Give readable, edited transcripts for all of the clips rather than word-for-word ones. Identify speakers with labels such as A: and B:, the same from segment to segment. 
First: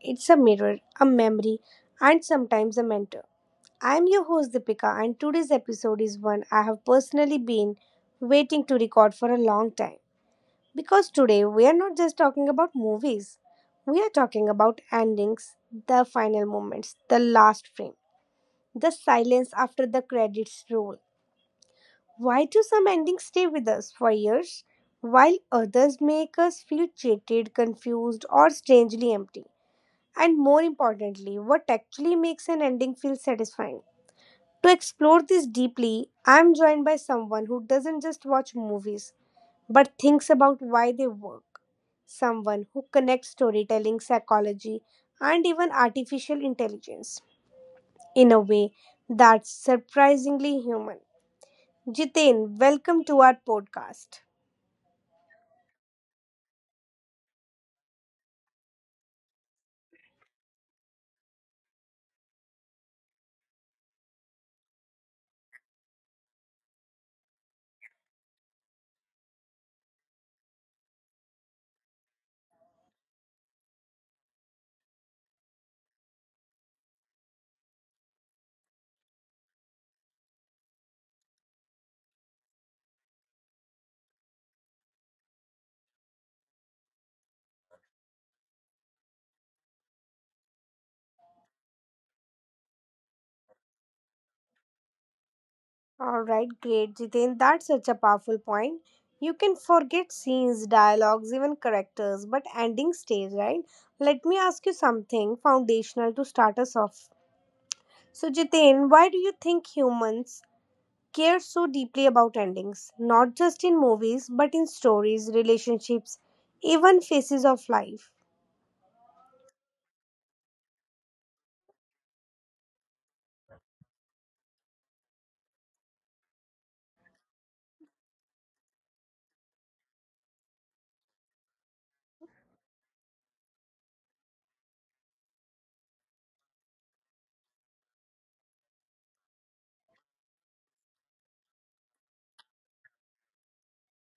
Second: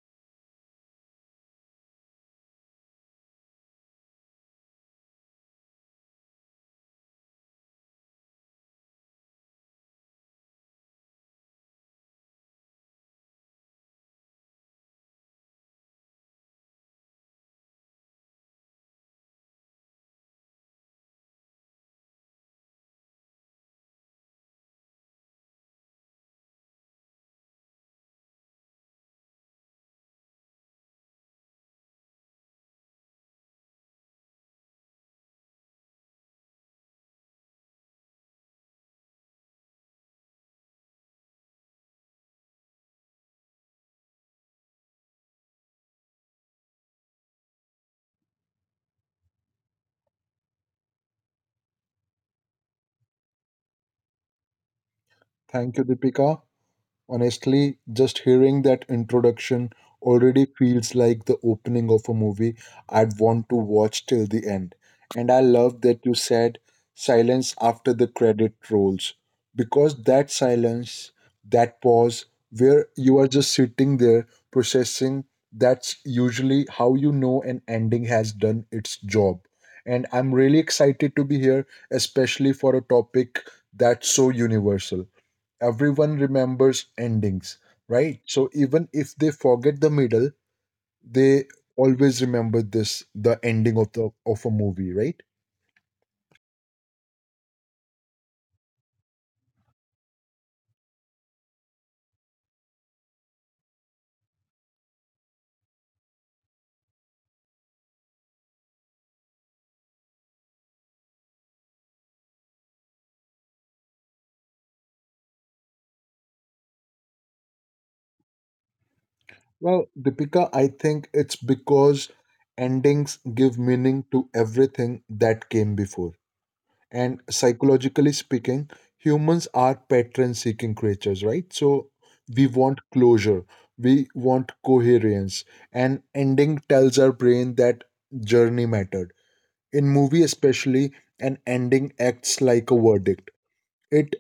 A: it's a mirror, a memory, and sometimes a mentor. I'm your host Deepika, and today's episode is one I have personally been waiting to record for a long time. Because today we are not just talking about movies, we are talking about endings, the final moments, the last frame, the silence after the credits roll, why do some endings stay with us for years, while others make us feel jaded, confused, or strangely empty? And more importantly, what actually makes an ending feel satisfying? To explore this deeply, I am joined by someone who doesn't just watch movies but thinks about why they work. Someone who connects storytelling, psychology, and even artificial intelligence in a way that's surprisingly human. Jitain, welcome to our podcast.
B: Thank you, Deepika. Honestly, just hearing that introduction already feels like the opening of a movie I'd want to watch till the end. And I love that you said silence after the credit rolls, because that silence, that pause where you are just sitting there processing, that's usually how you know an ending has done its job. And I'm really excited to be here, especially for a topic that's so universal, everyone remembers endings, right? So even if they forget the middle, they always remember this, the ending of the of a movie, right?
A: All right, great, Jiten. That's such a powerful point. You can forget scenes, dialogues, even characters, but ending stays, right? Let me ask you something foundational to start us off. So, Jiten, why do you think humans care so deeply about endings? Not just in movies, but in stories, relationships, even phases of life.
B: Well Deepika, I think it's because endings give meaning to everything that came before, and psychologically speaking, humans are pattern seeking creatures, right? So we want closure, we want coherence, and ending tells our brain that journey mattered. In movie especially, an ending acts like a verdict. It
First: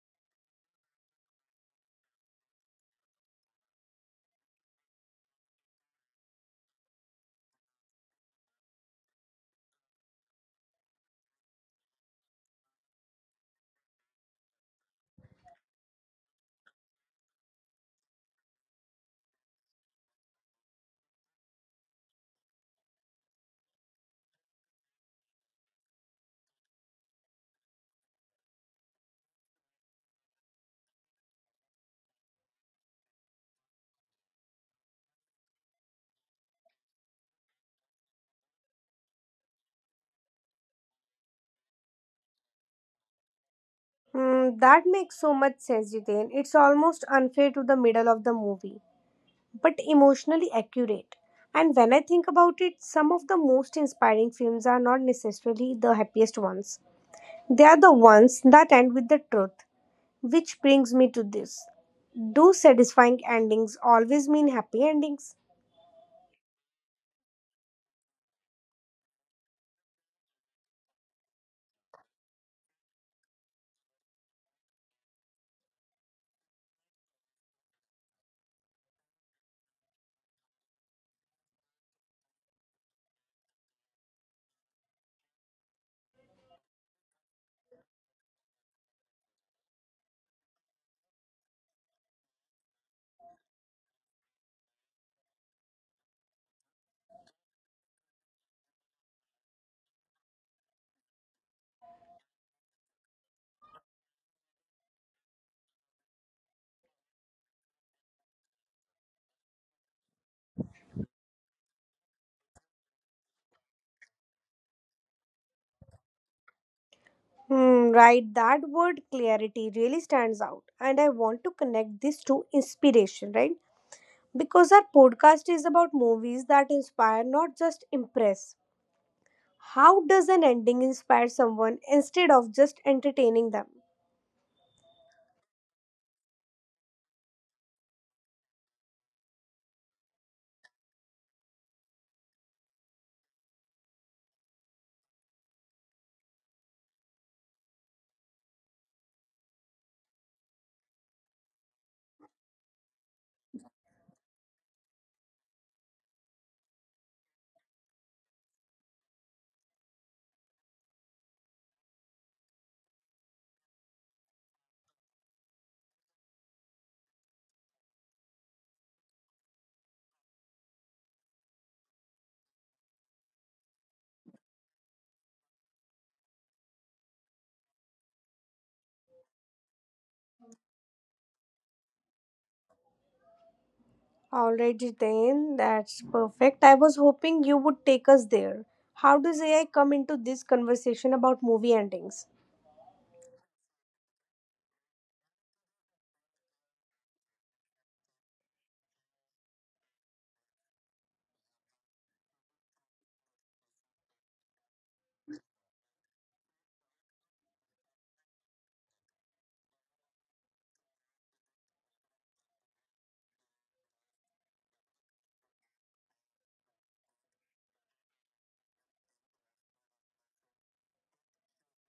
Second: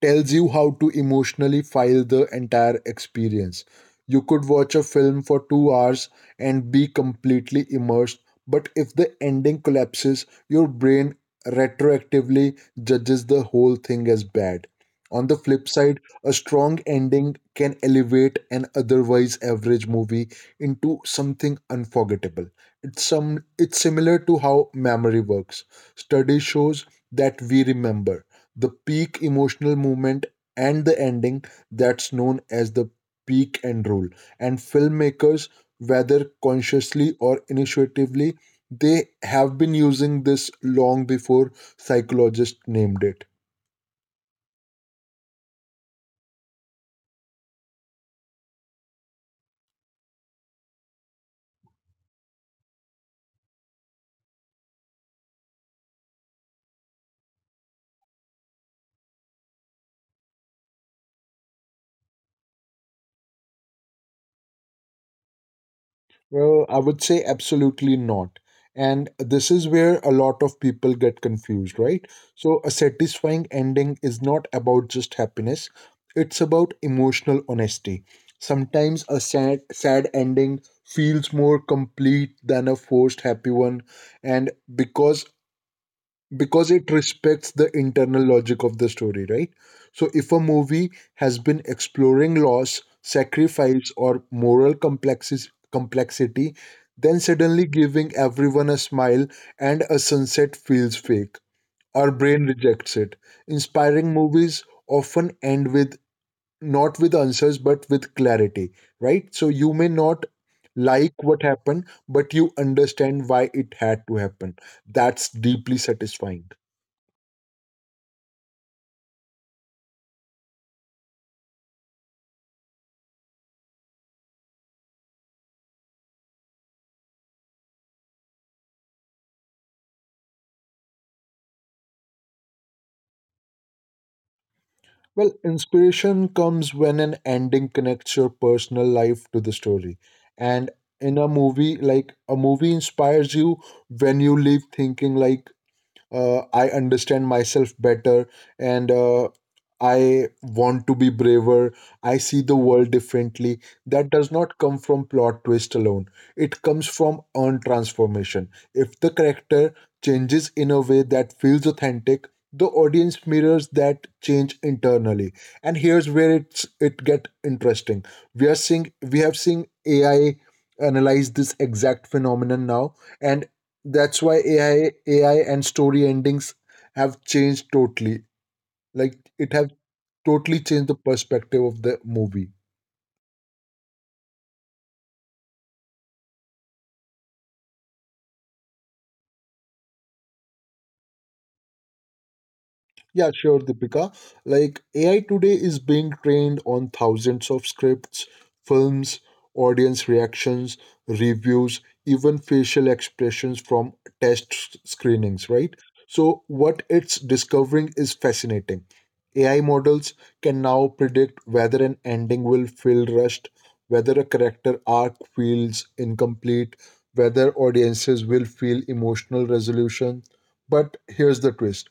B: tells you how to emotionally file the entire experience. You could watch a film for 2 hours and be completely immersed, but if the ending collapses, your brain retroactively judges the whole thing as bad. On the flip side, a strong ending can elevate an otherwise average movie into something unforgettable. It's similar to how memory works. Study shows that we remember the peak emotional moment and the ending. That's known as the peak and roll. And filmmakers, whether consciously or initiatively, they have been using this long before psychologists named it.
A: Hmm, that makes so much sense, Jiten. It's almost unfair to the middle of the movie but emotionally accurate. And when I think about it, some of the most inspiring films are not necessarily the happiest ones. They are the ones that end with the truth, which brings me to this. Do satisfying endings always mean happy endings?
B: Well, I would say absolutely not. And this is where a lot of people get confused, right? So a satisfying ending is not about just happiness, it's about emotional honesty. Sometimes a sad ending feels more complete than a forced happy one. And because it respects the internal logic of the story, right? So if a movie has been exploring loss, sacrifice, or moral complexity, then suddenly giving everyone a smile and a sunset feels fake. Our brain rejects it. Inspiring movies often end with not with answers but with clarity, right? So you may not like what happened, but you understand why it had to happen. That's deeply satisfying.
A: Hmm, right, that word clarity really stands out. And I want to connect this to inspiration, right? Because our podcast is about movies that inspire, not just impress. How does an ending inspire someone instead of just entertaining them?
B: Well, inspiration comes when an ending connects your personal life to the story. And in a movie, like a movie inspires you when you leave thinking like, I understand myself better, and I want to be braver. I see the world differently. That does not come from plot twist alone. It comes from earned transformation. If the character changes in a way that feels authentic, the audience mirrors that change internally. And here's where it get interesting. We are seeing we have seen AI analyze this exact phenomenon now, and that's why AI and story endings have changed totally. Like it have totally changed the perspective of the movie.
A: Alright, Jiten, that's perfect. I was hoping you would take us there. How does AI come into this conversation about movie endings?
B: Yeah, sure, Deepika. Like AI today is being trained on thousands of scripts, films, audience reactions, reviews, even facial expressions from screenings, right? So what it's discovering is fascinating. AI models can now predict whether an ending will feel rushed, whether a character arc feels incomplete, whether audiences will feel emotional resolution. But here's the twist,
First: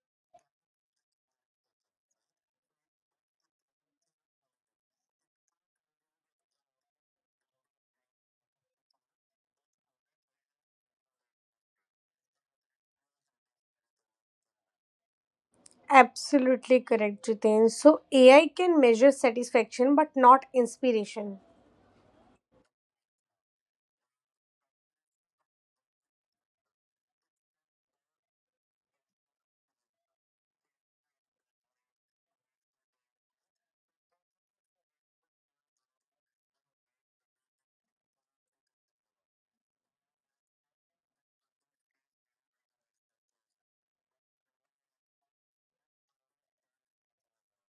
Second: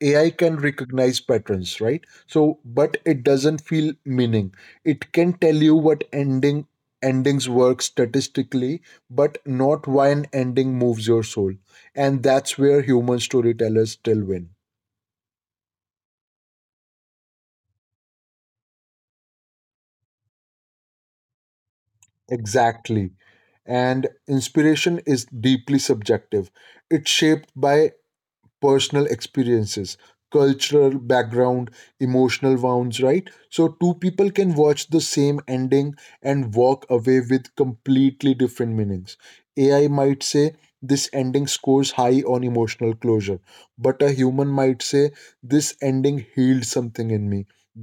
B: AI can recognize patterns, right? So, but it doesn't feel meaning. It can tell you what endings work statistically, but not why an ending moves your soul. And that's where human storytellers still win.
A: Absolutely correct, Jiten. So AI can measure satisfaction but not inspiration.
B: Exactly. And inspiration is deeply subjective. It's shaped by personal experiences, cultural background, emotional wounds, right? So two people can watch the same ending and walk away with completely different meanings. AI might say this ending scores high on emotional closure, but a human might say this ending healed something in me.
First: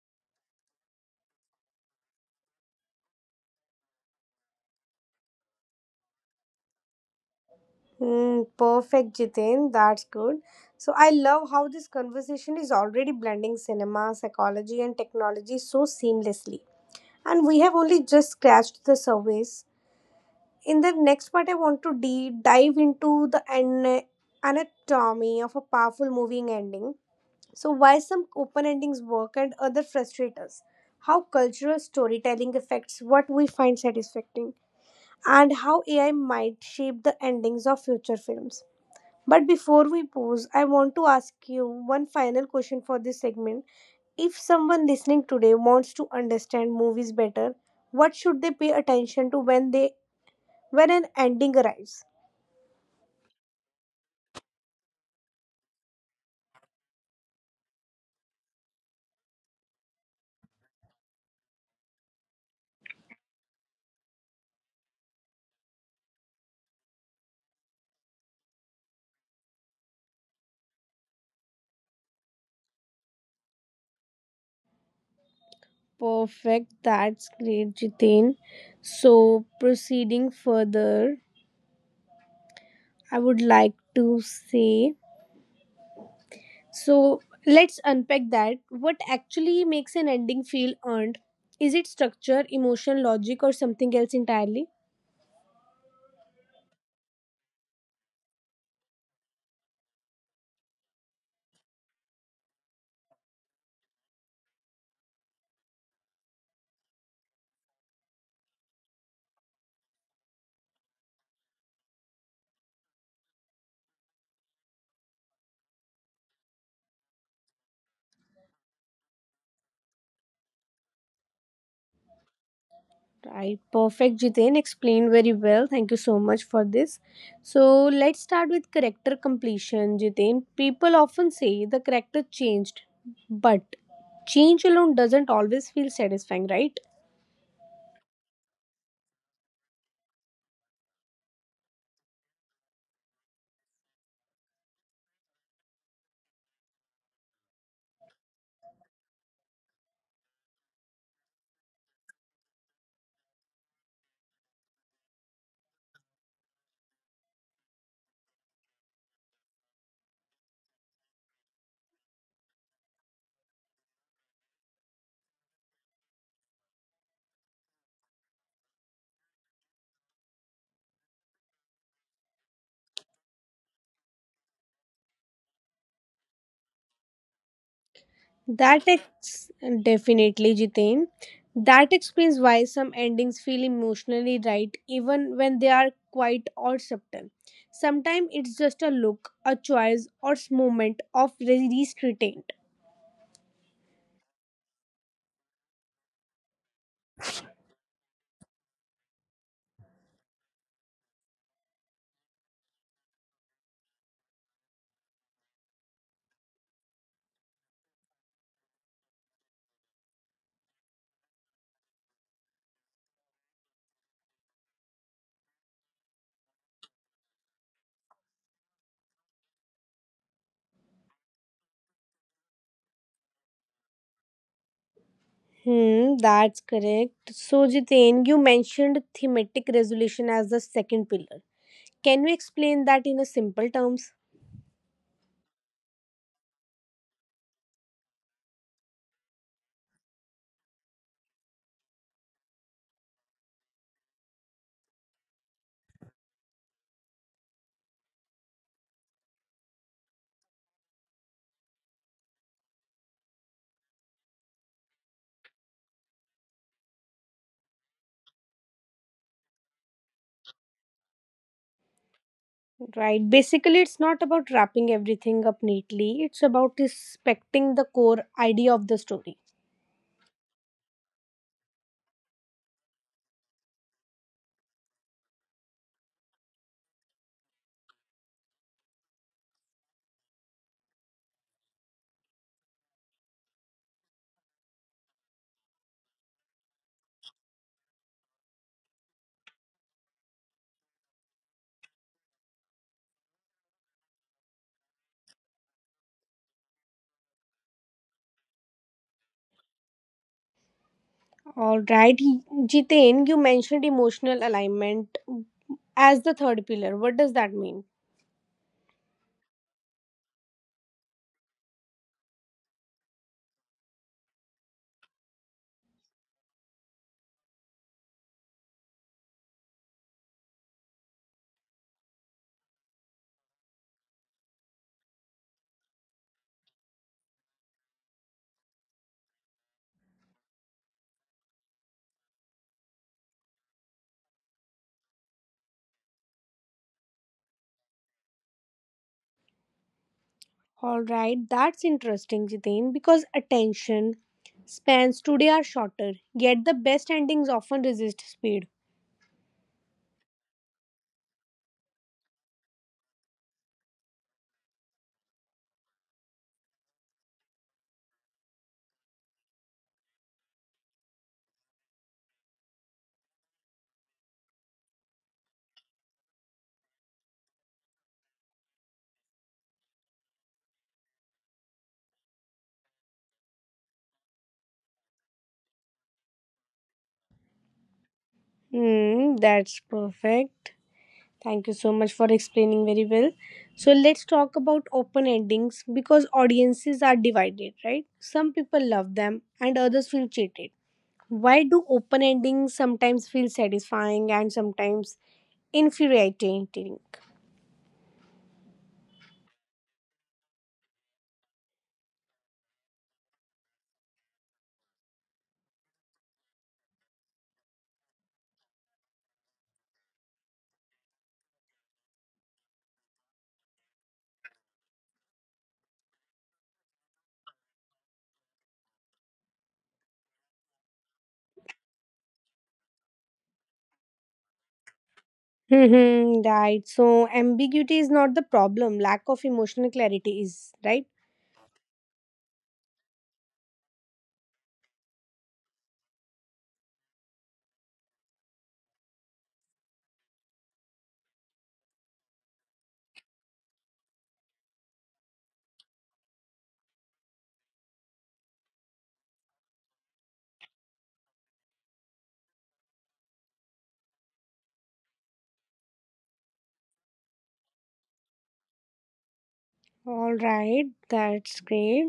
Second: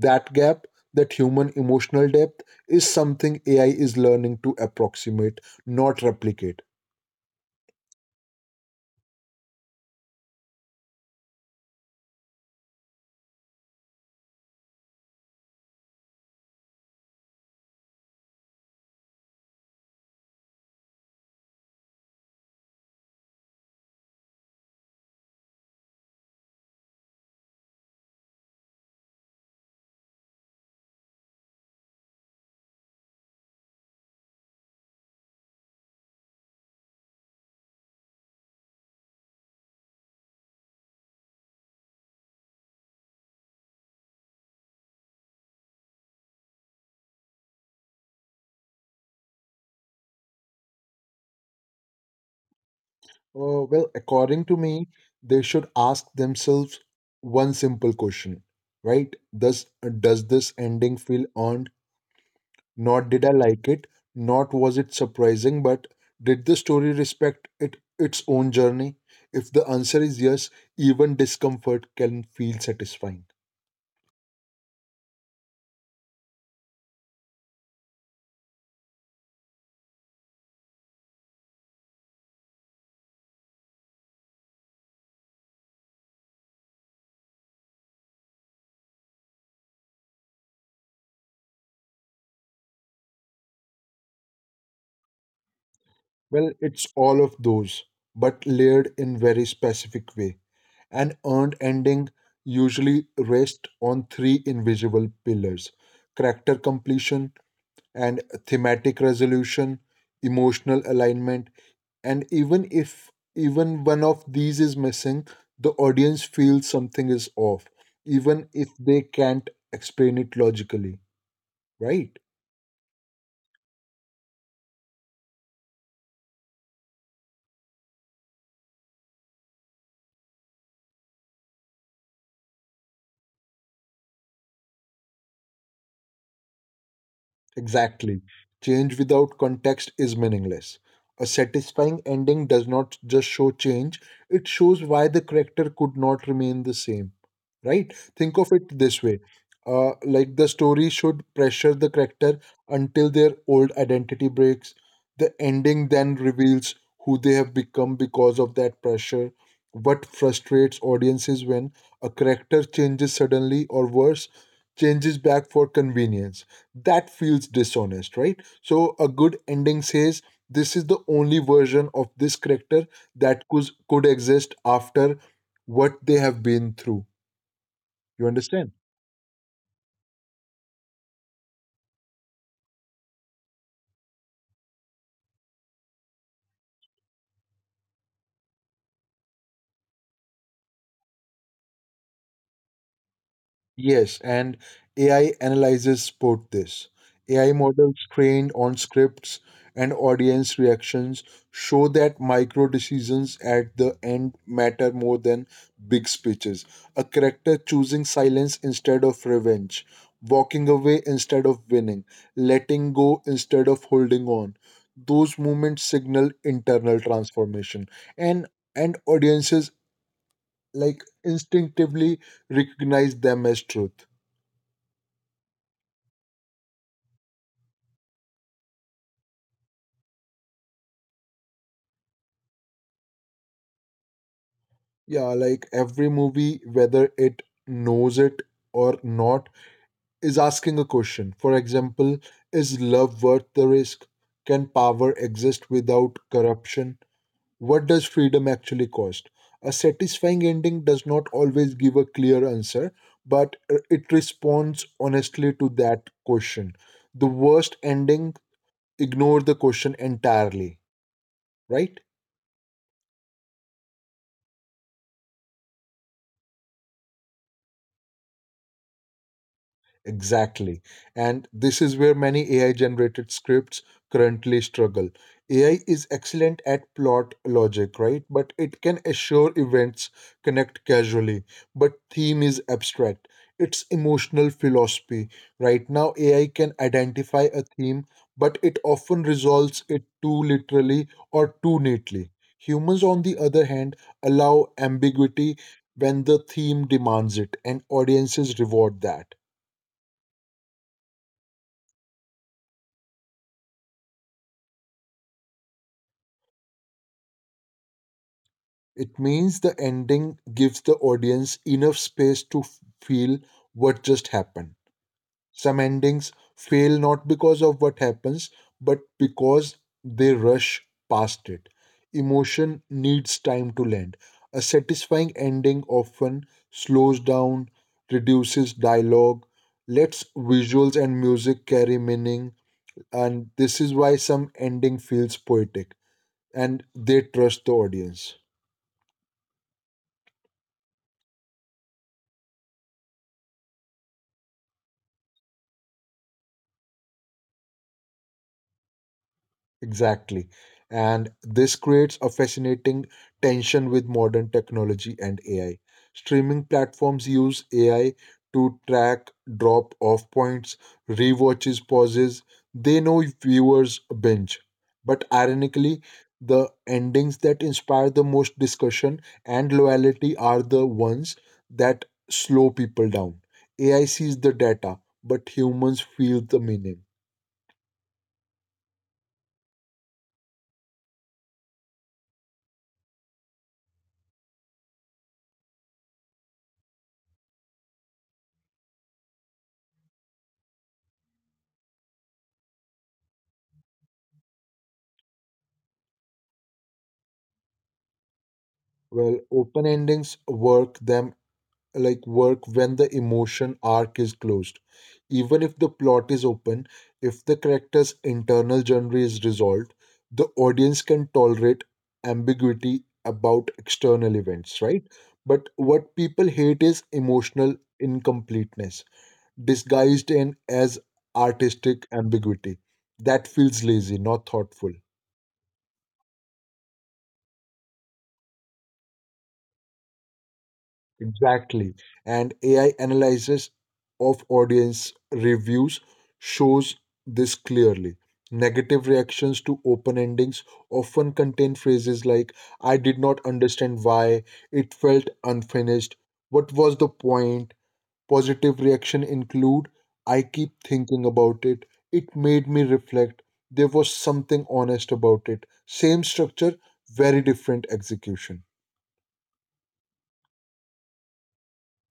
B: That gap, that human emotional depth, is something AI is learning to approximate, not replicate.
A: Hmm, perfect, Jiten. That's good. So I love how this conversation is already blending cinema, psychology, and technology so seamlessly. And we have only just scratched the surface. In the next part, I want to dive into the an anatomy of a powerful moving ending, so why some open endings work and other frustrate us, how cultural storytelling affects what we find satisfying, and how AI might shape the endings of future films. But before we pause, I want to ask you one final question for this segment. If someone listening today wants to understand movies better, what should they pay attention to when an ending arrives?
B: Well, according to me, they should ask themselves one simple question, right? Does this ending feel earned? Not did I like it, not was it surprising, but did the story respect it its own journey? If the answer is yes, even discomfort can feel satisfying.
A: Perfect. That's great, Jitin. So, proceeding further, I would like to say, so let's unpack that. What actually makes an ending feel earned? Is it structure, emotion, logic, or something else entirely?
B: Well, it's all of those, but layered in very specific way. An earned ending usually rests on three invisible pillars, character completion and thematic resolution, emotional alignment, and even if even one of these is missing, the audience feels something is off, even if they can't explain it logically, right?
A: Right. Perfect, Jitin. Explained very well. Thank you so much for this. So, let's start with character completion, Jitin. People often say the character changed, but change alone doesn't always feel satisfying, right?
B: Exactly. Change without context is meaningless. A satisfying ending does not just show change, it shows why the character could not remain the same. Right? Think of it this way. Like the story should pressure the character until their old identity breaks. The ending then reveals who they have become because of that pressure. What frustrates audiences when a character changes suddenly or worse, changes back for convenience, that feels dishonest, right? So a good ending says this is the only version of this character that could exist after what they have been through, you understand.
A: That ex- Definitely, Jitain. That explains why some endings feel emotionally right even when they are quite or subtle. Sometimes it's just a look, a choice, or moment of restraint.
B: Yes, and AI analyzes support this. AI models trained on scripts and audience reactions show that micro decisions at the end matter more than big speeches. A character choosing silence instead of revenge, walking away instead of winning, letting go instead of holding on. Those movements signal internal transformation, and audiences like instinctively recognize them as truth.
A: Hmm, that's correct. So, Jitain, you mentioned thematic resolution as the second pillar. Can you explain that in a simple terms?
B: Yeah, like every movie, whether it knows it or not, is asking a question. For example, is love worth the risk? Can power exist without corruption? What does freedom actually cost? A satisfying ending does not always give a clear answer, but it responds honestly to that question. The worst ending ignore the question entirely, right?
A: Right. Basically, it's not about wrapping everything up neatly. It's about respecting the core idea of the story.
B: Exactly. And this is where many AI generated scripts currently struggle. AI is excellent at plot logic, right? But it can assure events connect casually, but theme is abstract. It's emotional philosophy. Right now, AI can identify a theme, but it often resolves it too literally or too neatly. Humans, on the other hand, allow ambiguity when the theme demands it, and audiences reward that.
A: All right, Jitain, you mentioned emotional alignment as the third pillar. What does that mean?
B: It means the ending gives the audience enough space to feel what just happened. Some endings fail not because of what happens, but because they rush past it. Emotion needs time to land. A satisfying ending often slows down, reduces dialogue, lets visuals and music carry meaning, and this is why some ending feels poetic and they trust the audience.
A: All right, that's interesting, Jitain, because attention spans today are shorter, yet the best endings often resist speed.
B: Exactly. And this creates a fascinating tension with modern technology and AI. Streaming platforms use AI to track drop off points, rewatches, pauses. They know viewers binge. But ironically, the endings that inspire the most discussion and loyalty are the ones that slow people down. AI sees the data, but humans feel the meaning.
A: Hmm, that's perfect. Thank you so much for explaining very well. So let's talk about open endings because audiences are divided, right? Some people love them and others feel cheated. Why do open endings sometimes feel satisfying and sometimes infuriating?
B: Well, open endings work when the emotion arc is closed, even if the plot is open. If the character's internal journey is resolved, the audience can tolerate ambiguity about external events, right? But what people hate is emotional incompleteness disguised in as artistic ambiguity. That feels lazy, not thoughtful.
A: Mm-hmm, right. So ambiguity is not the problem. Lack of emotional clarity is right.
B: Exactly. And AI analysis of audience reviews shows this clearly. Negative reactions to open endings often contain phrases like, I did not understand why, it felt unfinished, what was the point? Positive reaction include, I keep thinking about it, it made me reflect, there was something honest about it. Same structure, very different execution.
A: All right, that's great.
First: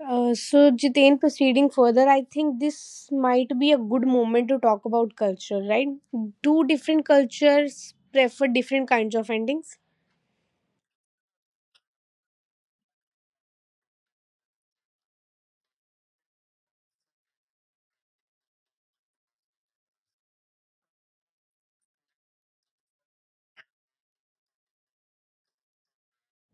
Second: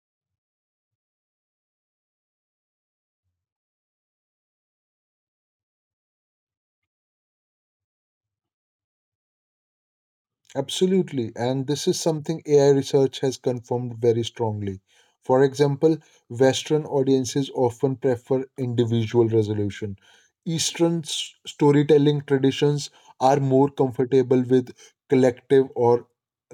A: So Jitain, proceeding further, I think this might be a good moment to talk about culture, right? Do different cultures prefer different kinds of endings?
B: Absolutely. And this is something AI research has confirmed very strongly. For example, Western audiences often prefer individual resolution. Eastern storytelling traditions are more comfortable with collective or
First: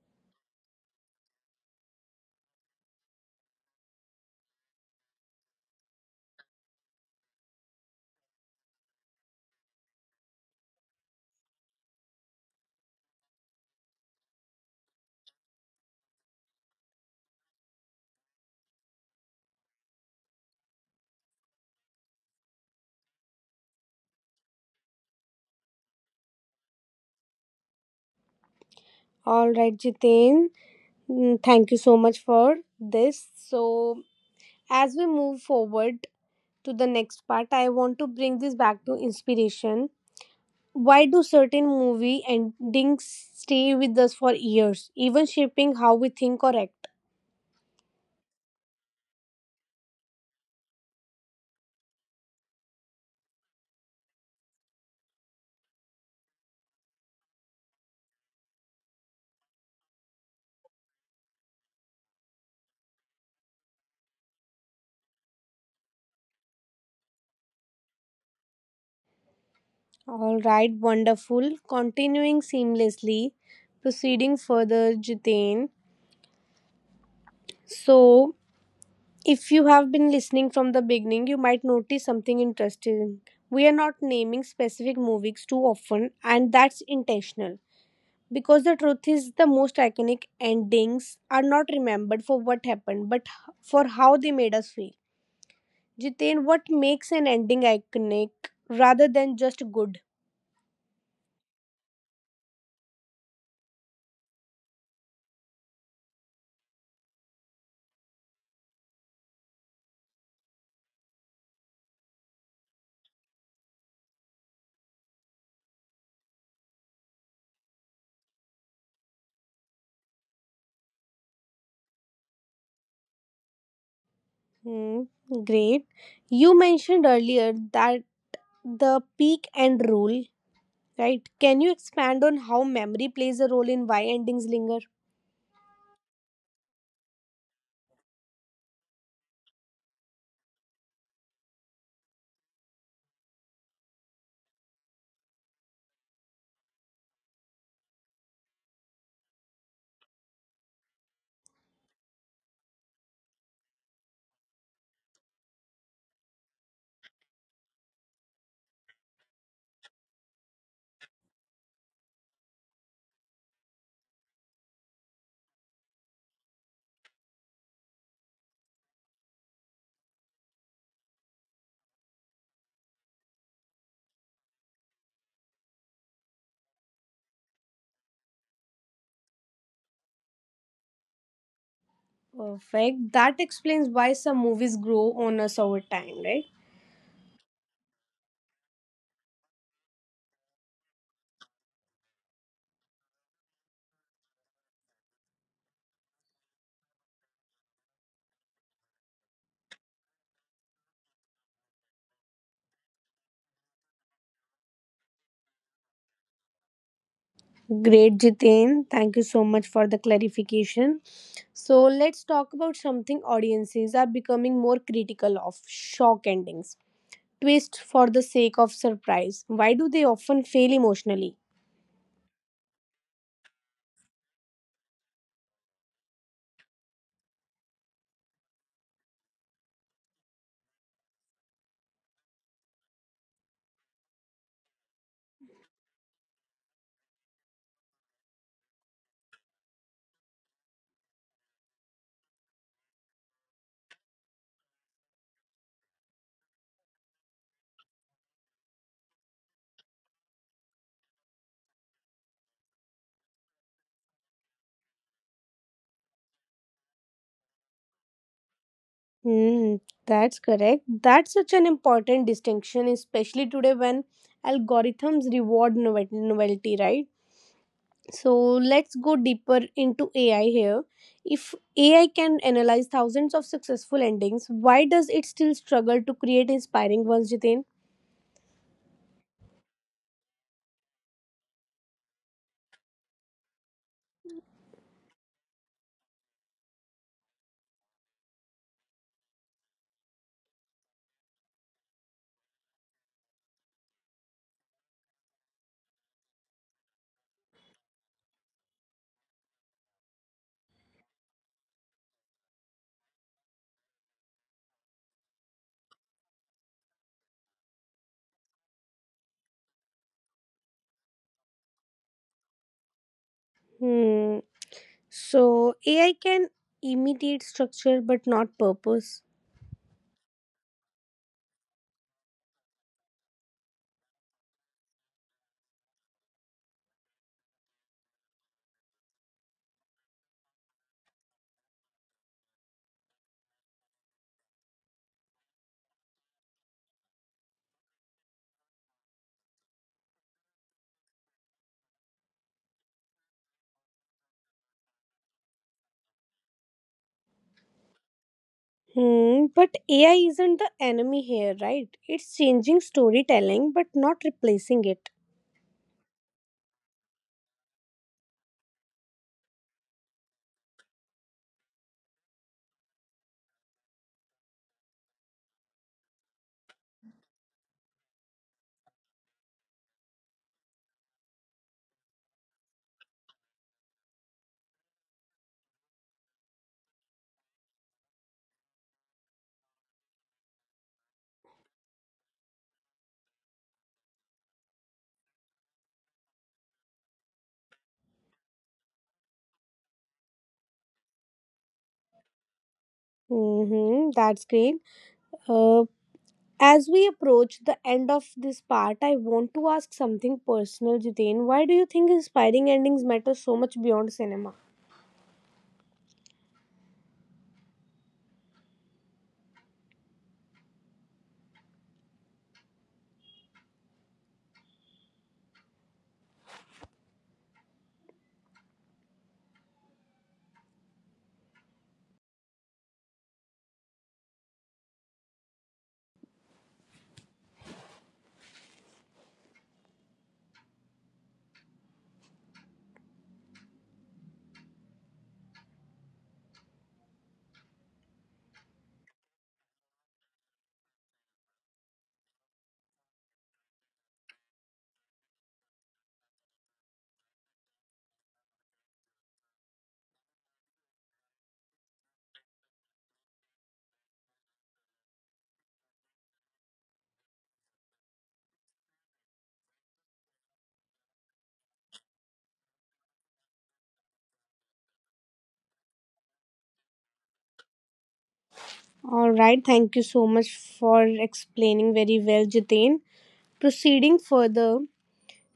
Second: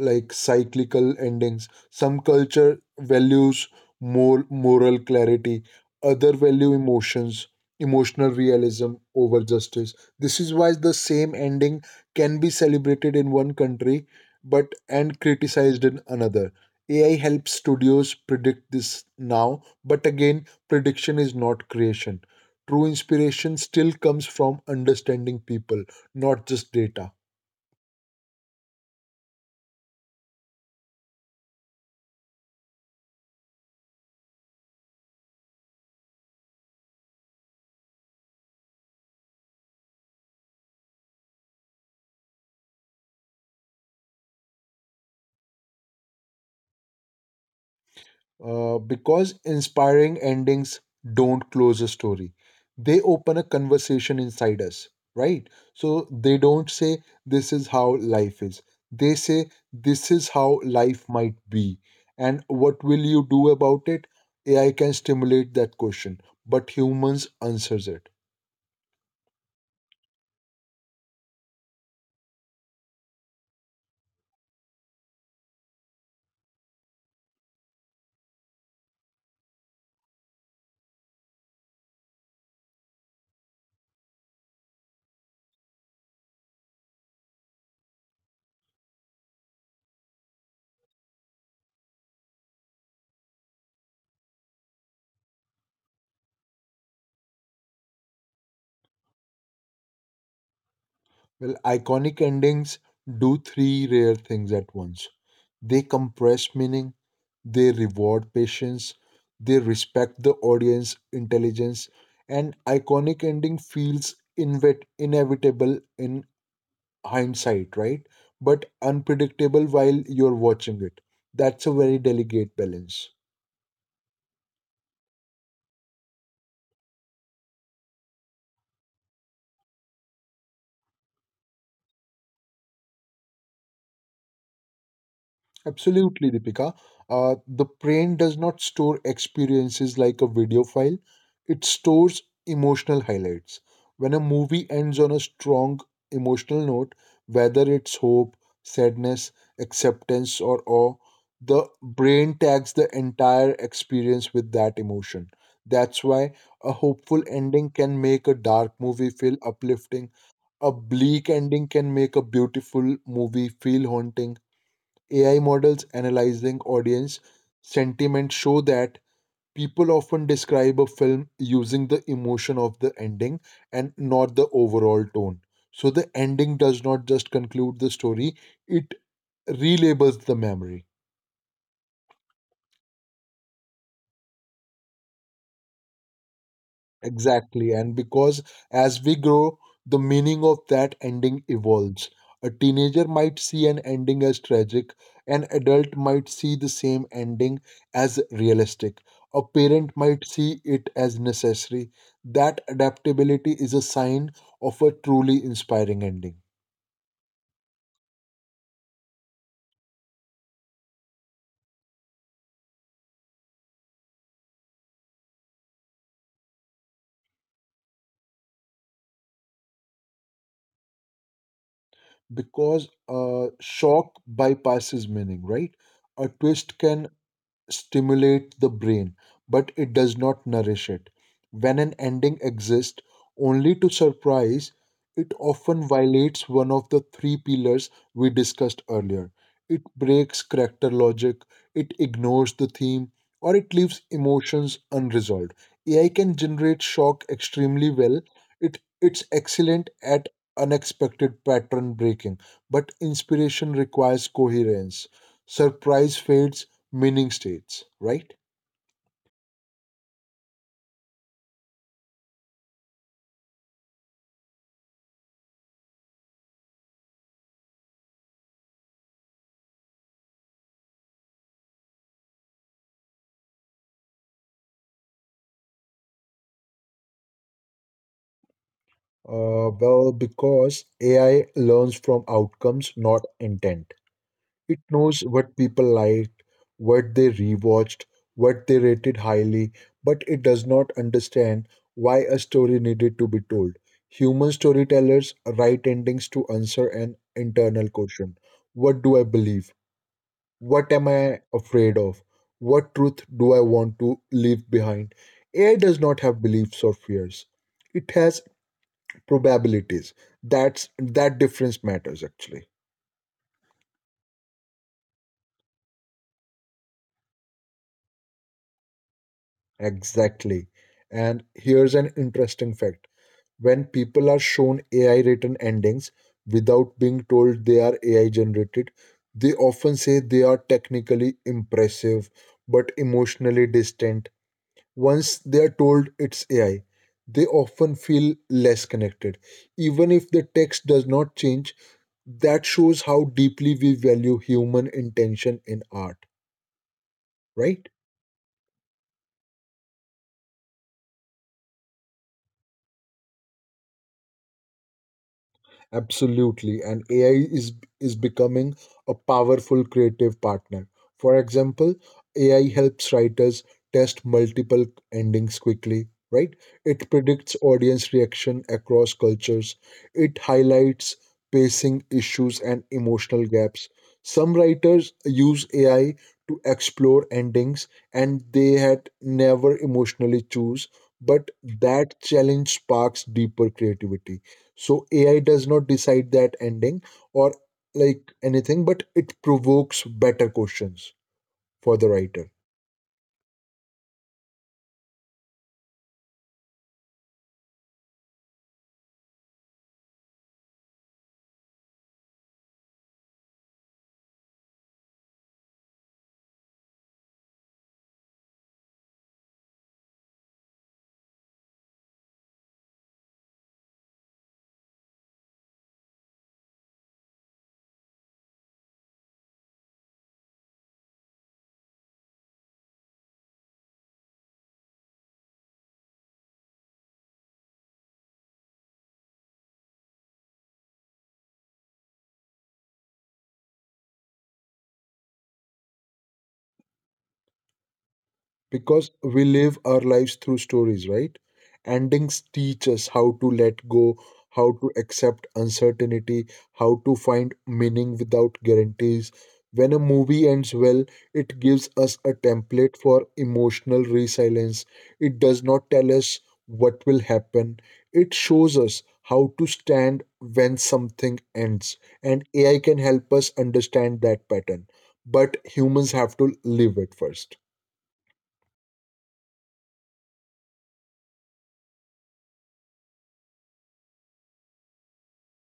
B: like cyclical endings. Some culture values more moral clarity, other value emotions, emotional realism over justice. This is why the same ending can be celebrated in one country but and criticized in another. AI helps studios predict this now, but again, prediction is not creation. True inspiration still comes from understanding people, not just data.
A: All right, Jitain. Mm, thank you so much for this. So as we move forward to the next part, I want to bring this back to inspiration. Why do certain movie endings stay with us for years, even shaping how we think or act?
B: Because inspiring endings don't close a story. They open a conversation inside us, right? So they don't say, this is how life is. They say, this is how life might be. And what will you do about it? AI can stimulate that question, but humans answers it.
A: All right, wonderful. Continuing seamlessly, proceeding further, Jitain. So, if you have been listening from the beginning, you might notice something interesting. We are not naming specific movies too often, and that's intentional. Because the truth is, the most iconic endings are not remembered for what happened, but for how they made us feel. Jitain, what makes an ending iconic rather than just good?
B: Well, iconic endings do three rare things at once. They compress meaning, they reward patience, they respect the audience intelligence, and iconic ending feels inevitable in hindsight, right? But unpredictable while you're watching it. That's a very delicate balance.
A: Hmm, great. You mentioned earlier that the peak and rule, right? Can you expand on how memory plays a role in why endings linger?
B: Absolutely, Deepika. The brain does not store experiences like a video file, it stores emotional highlights. When a movie ends on a strong emotional note, whether it's hope, sadness, acceptance, or awe, the brain tags the entire experience with that emotion. That's why a hopeful ending can make a dark movie feel uplifting, a bleak ending can make a beautiful movie feel haunting. AI models analyzing audience sentiment show that people often describe a film using the emotion of the ending and not the overall tone. So the ending does not just conclude the story, it relabels the memory.
A: Perfect. That explains why some movies grow on us over time, right?
B: Exactly. And because as we grow, the meaning of that ending evolves. A teenager might see an ending as tragic, an adult might see the same ending as realistic, a parent might see it as necessary. That adaptability is a sign of a truly inspiring ending.
A: Great, Jitain. Thank you so much for the clarification. So, let's talk about something audiences are becoming more critical of: shock endings. Twist for the sake of surprise. Why do they often fail emotionally?
B: Because shock bypasses meaning, right? A twist can stimulate the brain, but it does not nourish it. When an ending exists only to surprise, it often violates one of the three pillars we discussed earlier. It breaks character logic, it ignores the theme, or it leaves emotions unresolved. AI can generate shock extremely well. It's excellent at unexpected pattern breaking, but inspiration requires coherence. Surprise fades, meaning states, right?
A: Hmm, that's correct. That's such an important distinction, especially today when algorithms reward novelty, right? So let's go deeper into AI here. If AI can analyze thousands of successful endings, why does it still struggle to create inspiring ones, Jitin?
B: Well, because AI learns from outcomes, not intent. It knows what people liked, what they rewatched, what they rated highly, but it does not understand why a story needed to be told. Human storytellers write endings to answer an internal question. What do I believe? What am I afraid of? What truth do I want to leave behind? AI does not have beliefs or fears, it has probabilities. That's that difference matters actually.
A: Hmm. So AI can imitate structure but not purpose.
B: Exactly, and here's an interesting fact. When people are shown AI written endings without being told they are AI generated, they often say they are technically impressive but emotionally distant. Once they are told it's AI, they often feel less connected, even if the text does not change. That shows how deeply we value human intention in art, right?
A: Hmm. But AI isn't the enemy here, right? It's changing storytelling but not replacing it.
B: Absolutely, and AI is becoming a powerful creative partner. For example, AI helps writers test multiple endings quickly, right? It predicts audience reaction across cultures. It highlights pacing issues and emotional gaps. Some writers use AI to explore endings and they had never emotionally choose, but that challenge sparks deeper creativity. So AI does not decide that ending or like anything, but it provokes better questions for the writer.
A: Mm-hmm, that's great. Uh, As we approach the end of this part, I want to ask something personal, Jitain. Why do you think inspiring endings matter so much beyond cinema?
B: Because we live our lives through stories, right? Endings teach us how to let go, how to accept uncertainty, how to find meaning without guarantees. When a movie ends well, it gives us a template for emotional resilience. It does not tell us what will happen, it shows us how to stand when something ends. And AI can help us understand that pattern, but humans have to live it first.
A: All right, thank you so much for explaining very well, Jitain. Proceeding further,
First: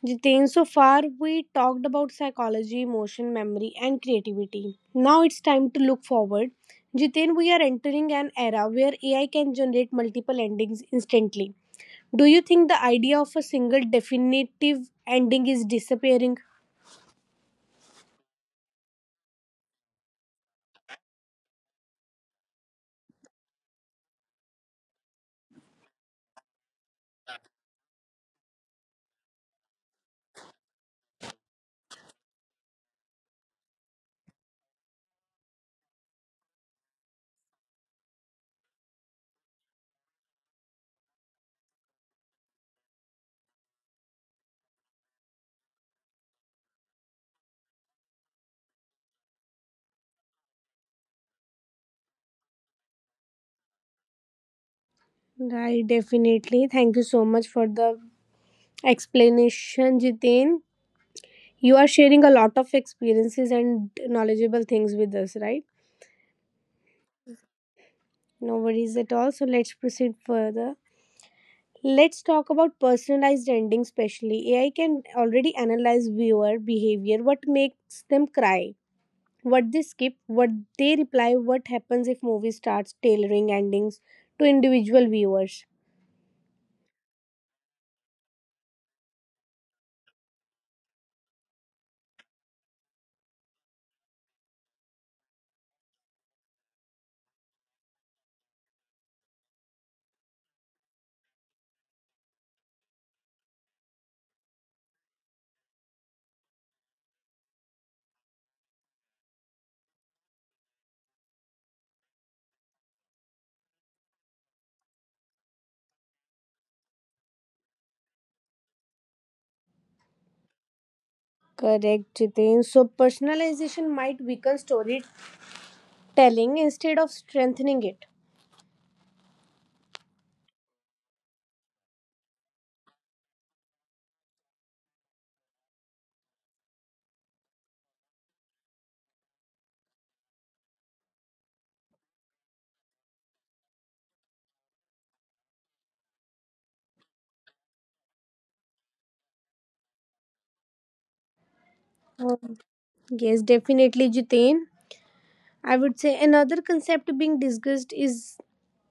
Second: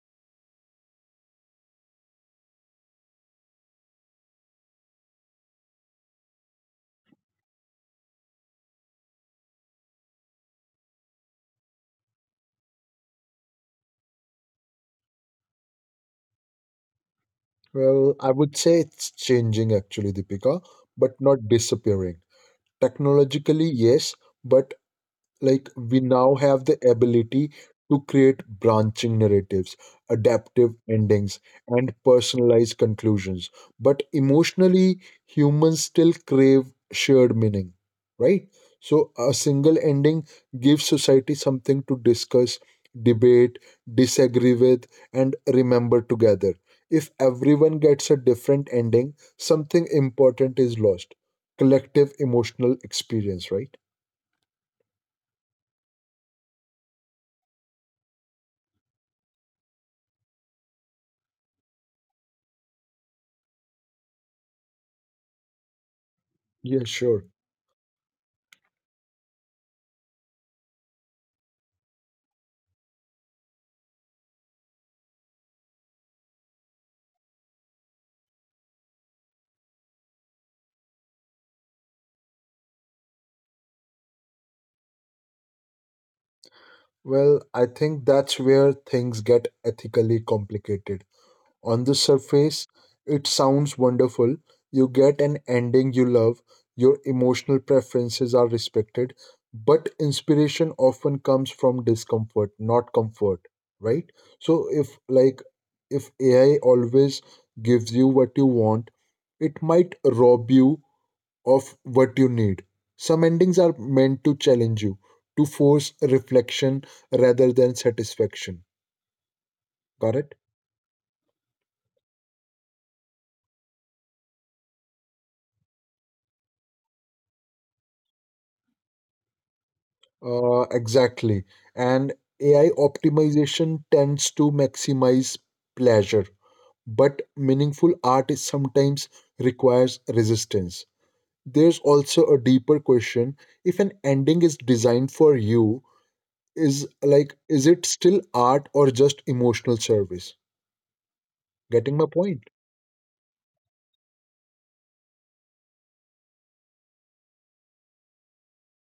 A: Jitain, so far we talked about psychology, emotion, memory, and creativity. Now it's time to look forward. Jitain, we are entering an era where AI can generate multiple endings instantly. Do you think the idea of a single definitive ending is disappearing?
B: Well, I would say it's changing actually, Deepika, but not disappearing. Technologically, yes, but like we now have the ability to create branching narratives, adaptive endings, and personalized conclusions. But emotionally, humans still crave shared meaning, right? So a single ending gives society something to discuss, debate, disagree with, and remember together. If everyone gets a different ending, something important is lost. Collective emotional experience, right?
A: Right, definitely. Thank you so much for the explanation, Jitin. You are sharing a lot of experiences and knowledgeable things with us, right?
B: Yeah, sure.
A: No worries at all. So let's proceed further. Let's talk about personalized endings, especially. AI can already analyze viewer behavior, what makes them cry, what they skip, what they reply, what happens if movie starts tailoring endings to individual viewers.
B: Well, I think that's where things get ethically complicated. On the surface, it sounds wonderful. You get an ending you love, your emotional preferences are respected, but inspiration often comes from discomfort, not comfort, right? So if AI always gives you what you want, it might rob you of what you need. Some endings are meant to challenge you, to force reflection rather than satisfaction. Got it?
A: Correct, Jitin. So personalization might weaken storytelling instead of strengthening it.
B: Exactly. And AI optimization tends to maximize pleasure, but meaningful art is sometimes requires resistance. There's also a deeper question. If an ending is designed for you, is it still art or just emotional service? Getting my point?
A: Um, yes, definitely, Jitin. I would say another concept being discussed is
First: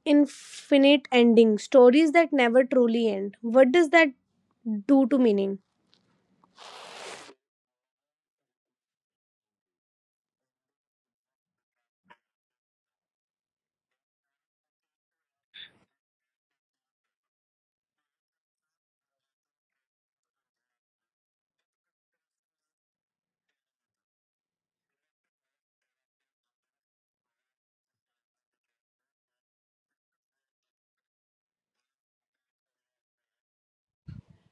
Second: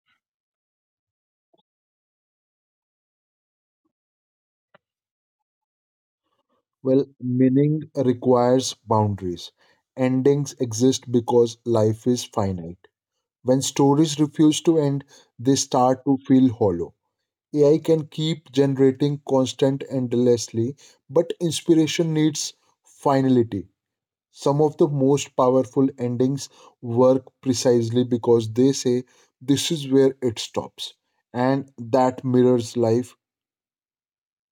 A: infinite ending stories that never truly end. What does that do to meaning?
B: Well, meaning requires boundaries. Endings exist because life is finite. When stories refuse to end, they start to feel hollow. AI can keep generating constant endlessly, but inspiration needs finality. Some of the most powerful endings work precisely because they say this is where it stops, and that mirrors life.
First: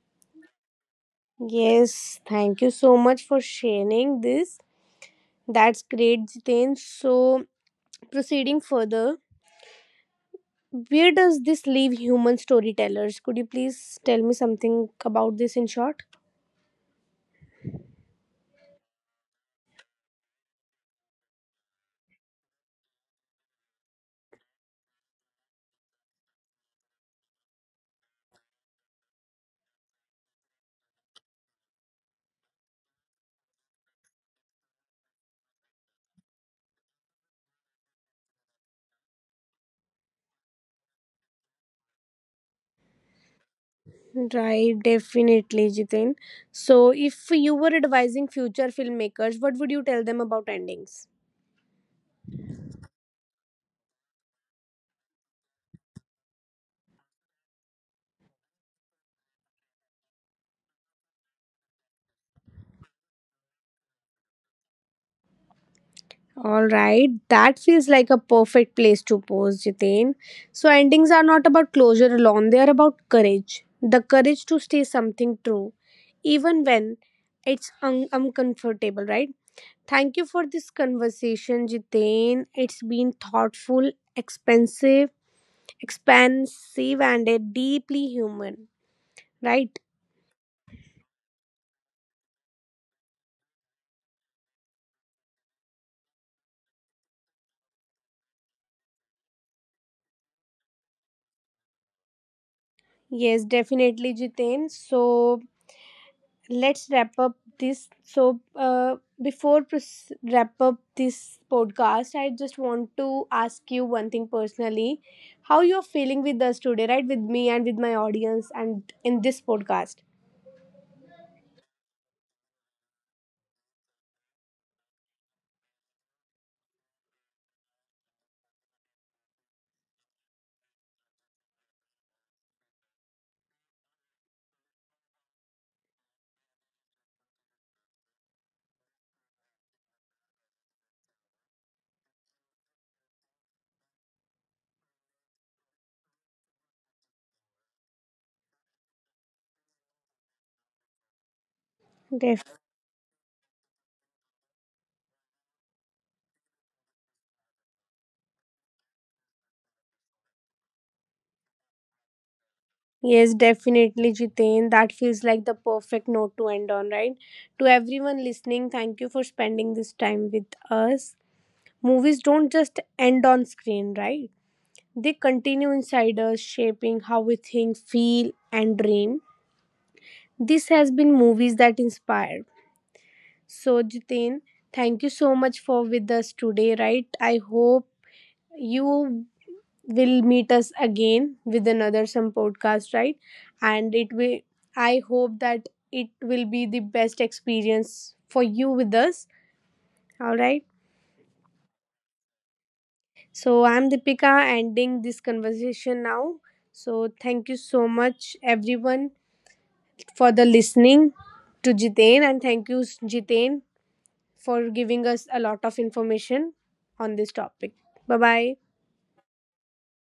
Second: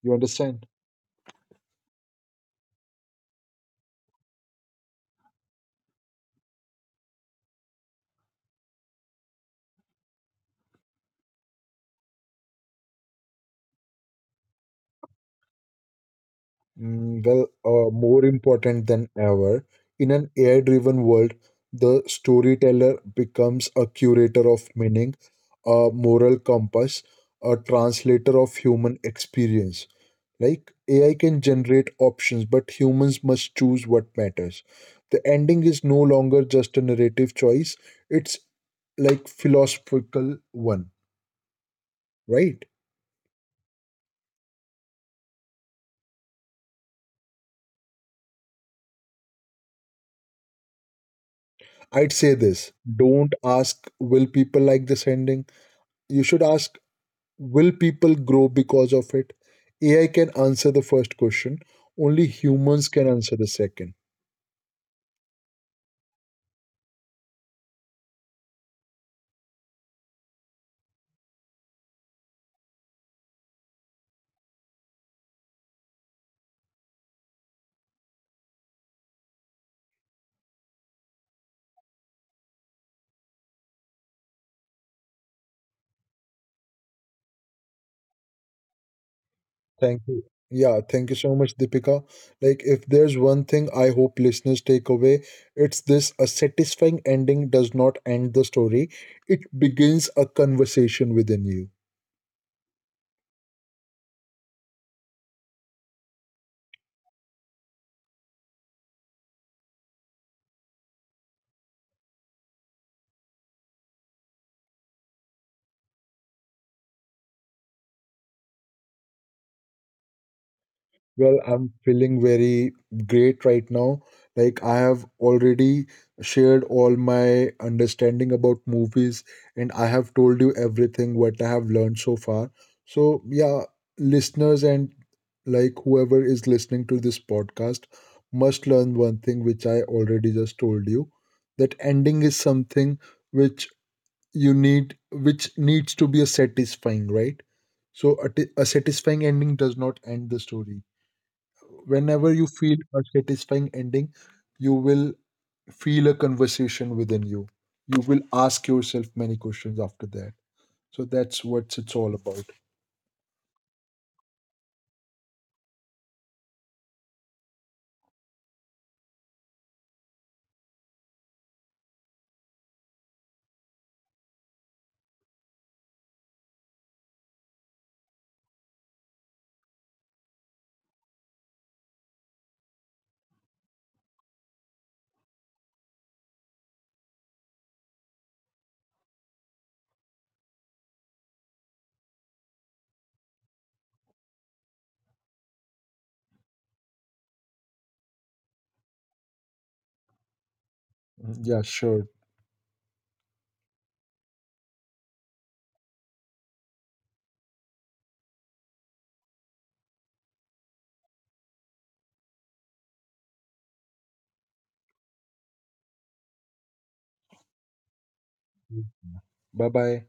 B: You understand?
A: Yes, thank you so much for sharing this. That's great, Jitin. So, proceeding further, where does this leave human storytellers? Could you please tell me something about this in short?
B: Well, more important than ever, in an AI driven world, the storyteller becomes a curator of meaning, a moral compass, a translator of human experience. Like AI can generate options, but humans must choose what matters. The ending is no longer just a narrative choice, it's like philosophical one, right?
A: Right, definitely, Jitin. So, if you were advising future filmmakers, what would you tell them about endings?
B: I'd say this, don't ask, will people like this ending? You should ask, will people grow because of it? AI can answer the first question. Only humans can answer the second.
A: All right, that feels like a perfect place to pause, Jitin. So, endings are not about closure alone, they are about courage, the courage to stay something true, even when it's uncomfortable, right? Thank you for this conversation, Jitin. It's been thoughtful, expensive, expansive, and deeply human, right?
B: Thank you. Yeah, thank you so much, Deepika. Like, if there's one thing I hope listeners take away, it's this, a satisfying ending does not end the story, it begins a conversation within you.
A: Yes, definitely, Jiten. So let's wrap up this. So before wrap up this podcast, I just want to ask you one thing personally: how you're feeling with us today, right? With me and with my audience, and in this podcast.
B: Well, I'm feeling very great right now. Like, I have already shared all my understanding about movies, and I have told you everything what I have learned so far. So, yeah, listeners and like whoever is listening to this podcast must learn one thing which I already just told you, that ending is something which you need, which needs to be a satisfying, right? So, a satisfying ending does not end the story. Whenever you
A: Def-
B: feel a satisfying ending, you will feel a conversation within you. You will ask yourself many questions after that. So that's what it's all about.
A: yes, definitely, Jiten. That feels like the perfect note to end on, right? To everyone listening, thank you for spending this time with us. Movies don't just end on screen, right? They continue inside us, shaping how we think, feel, and dream. This has been Movies That Inspired. So, Jitin, thank you so much for with us today, right? I hope you will meet us again with another some podcast, right? And it will I hope that it will be the best experience for you with us. All right.
B: Mhm. Yeah, sure.
A: So I'm Deepika ending this conversation now. So thank you so much everyone for the listening to Jitain, and thank you Jitain for giving us a lot of information on this topic. Bye bye.
B: Bye bye.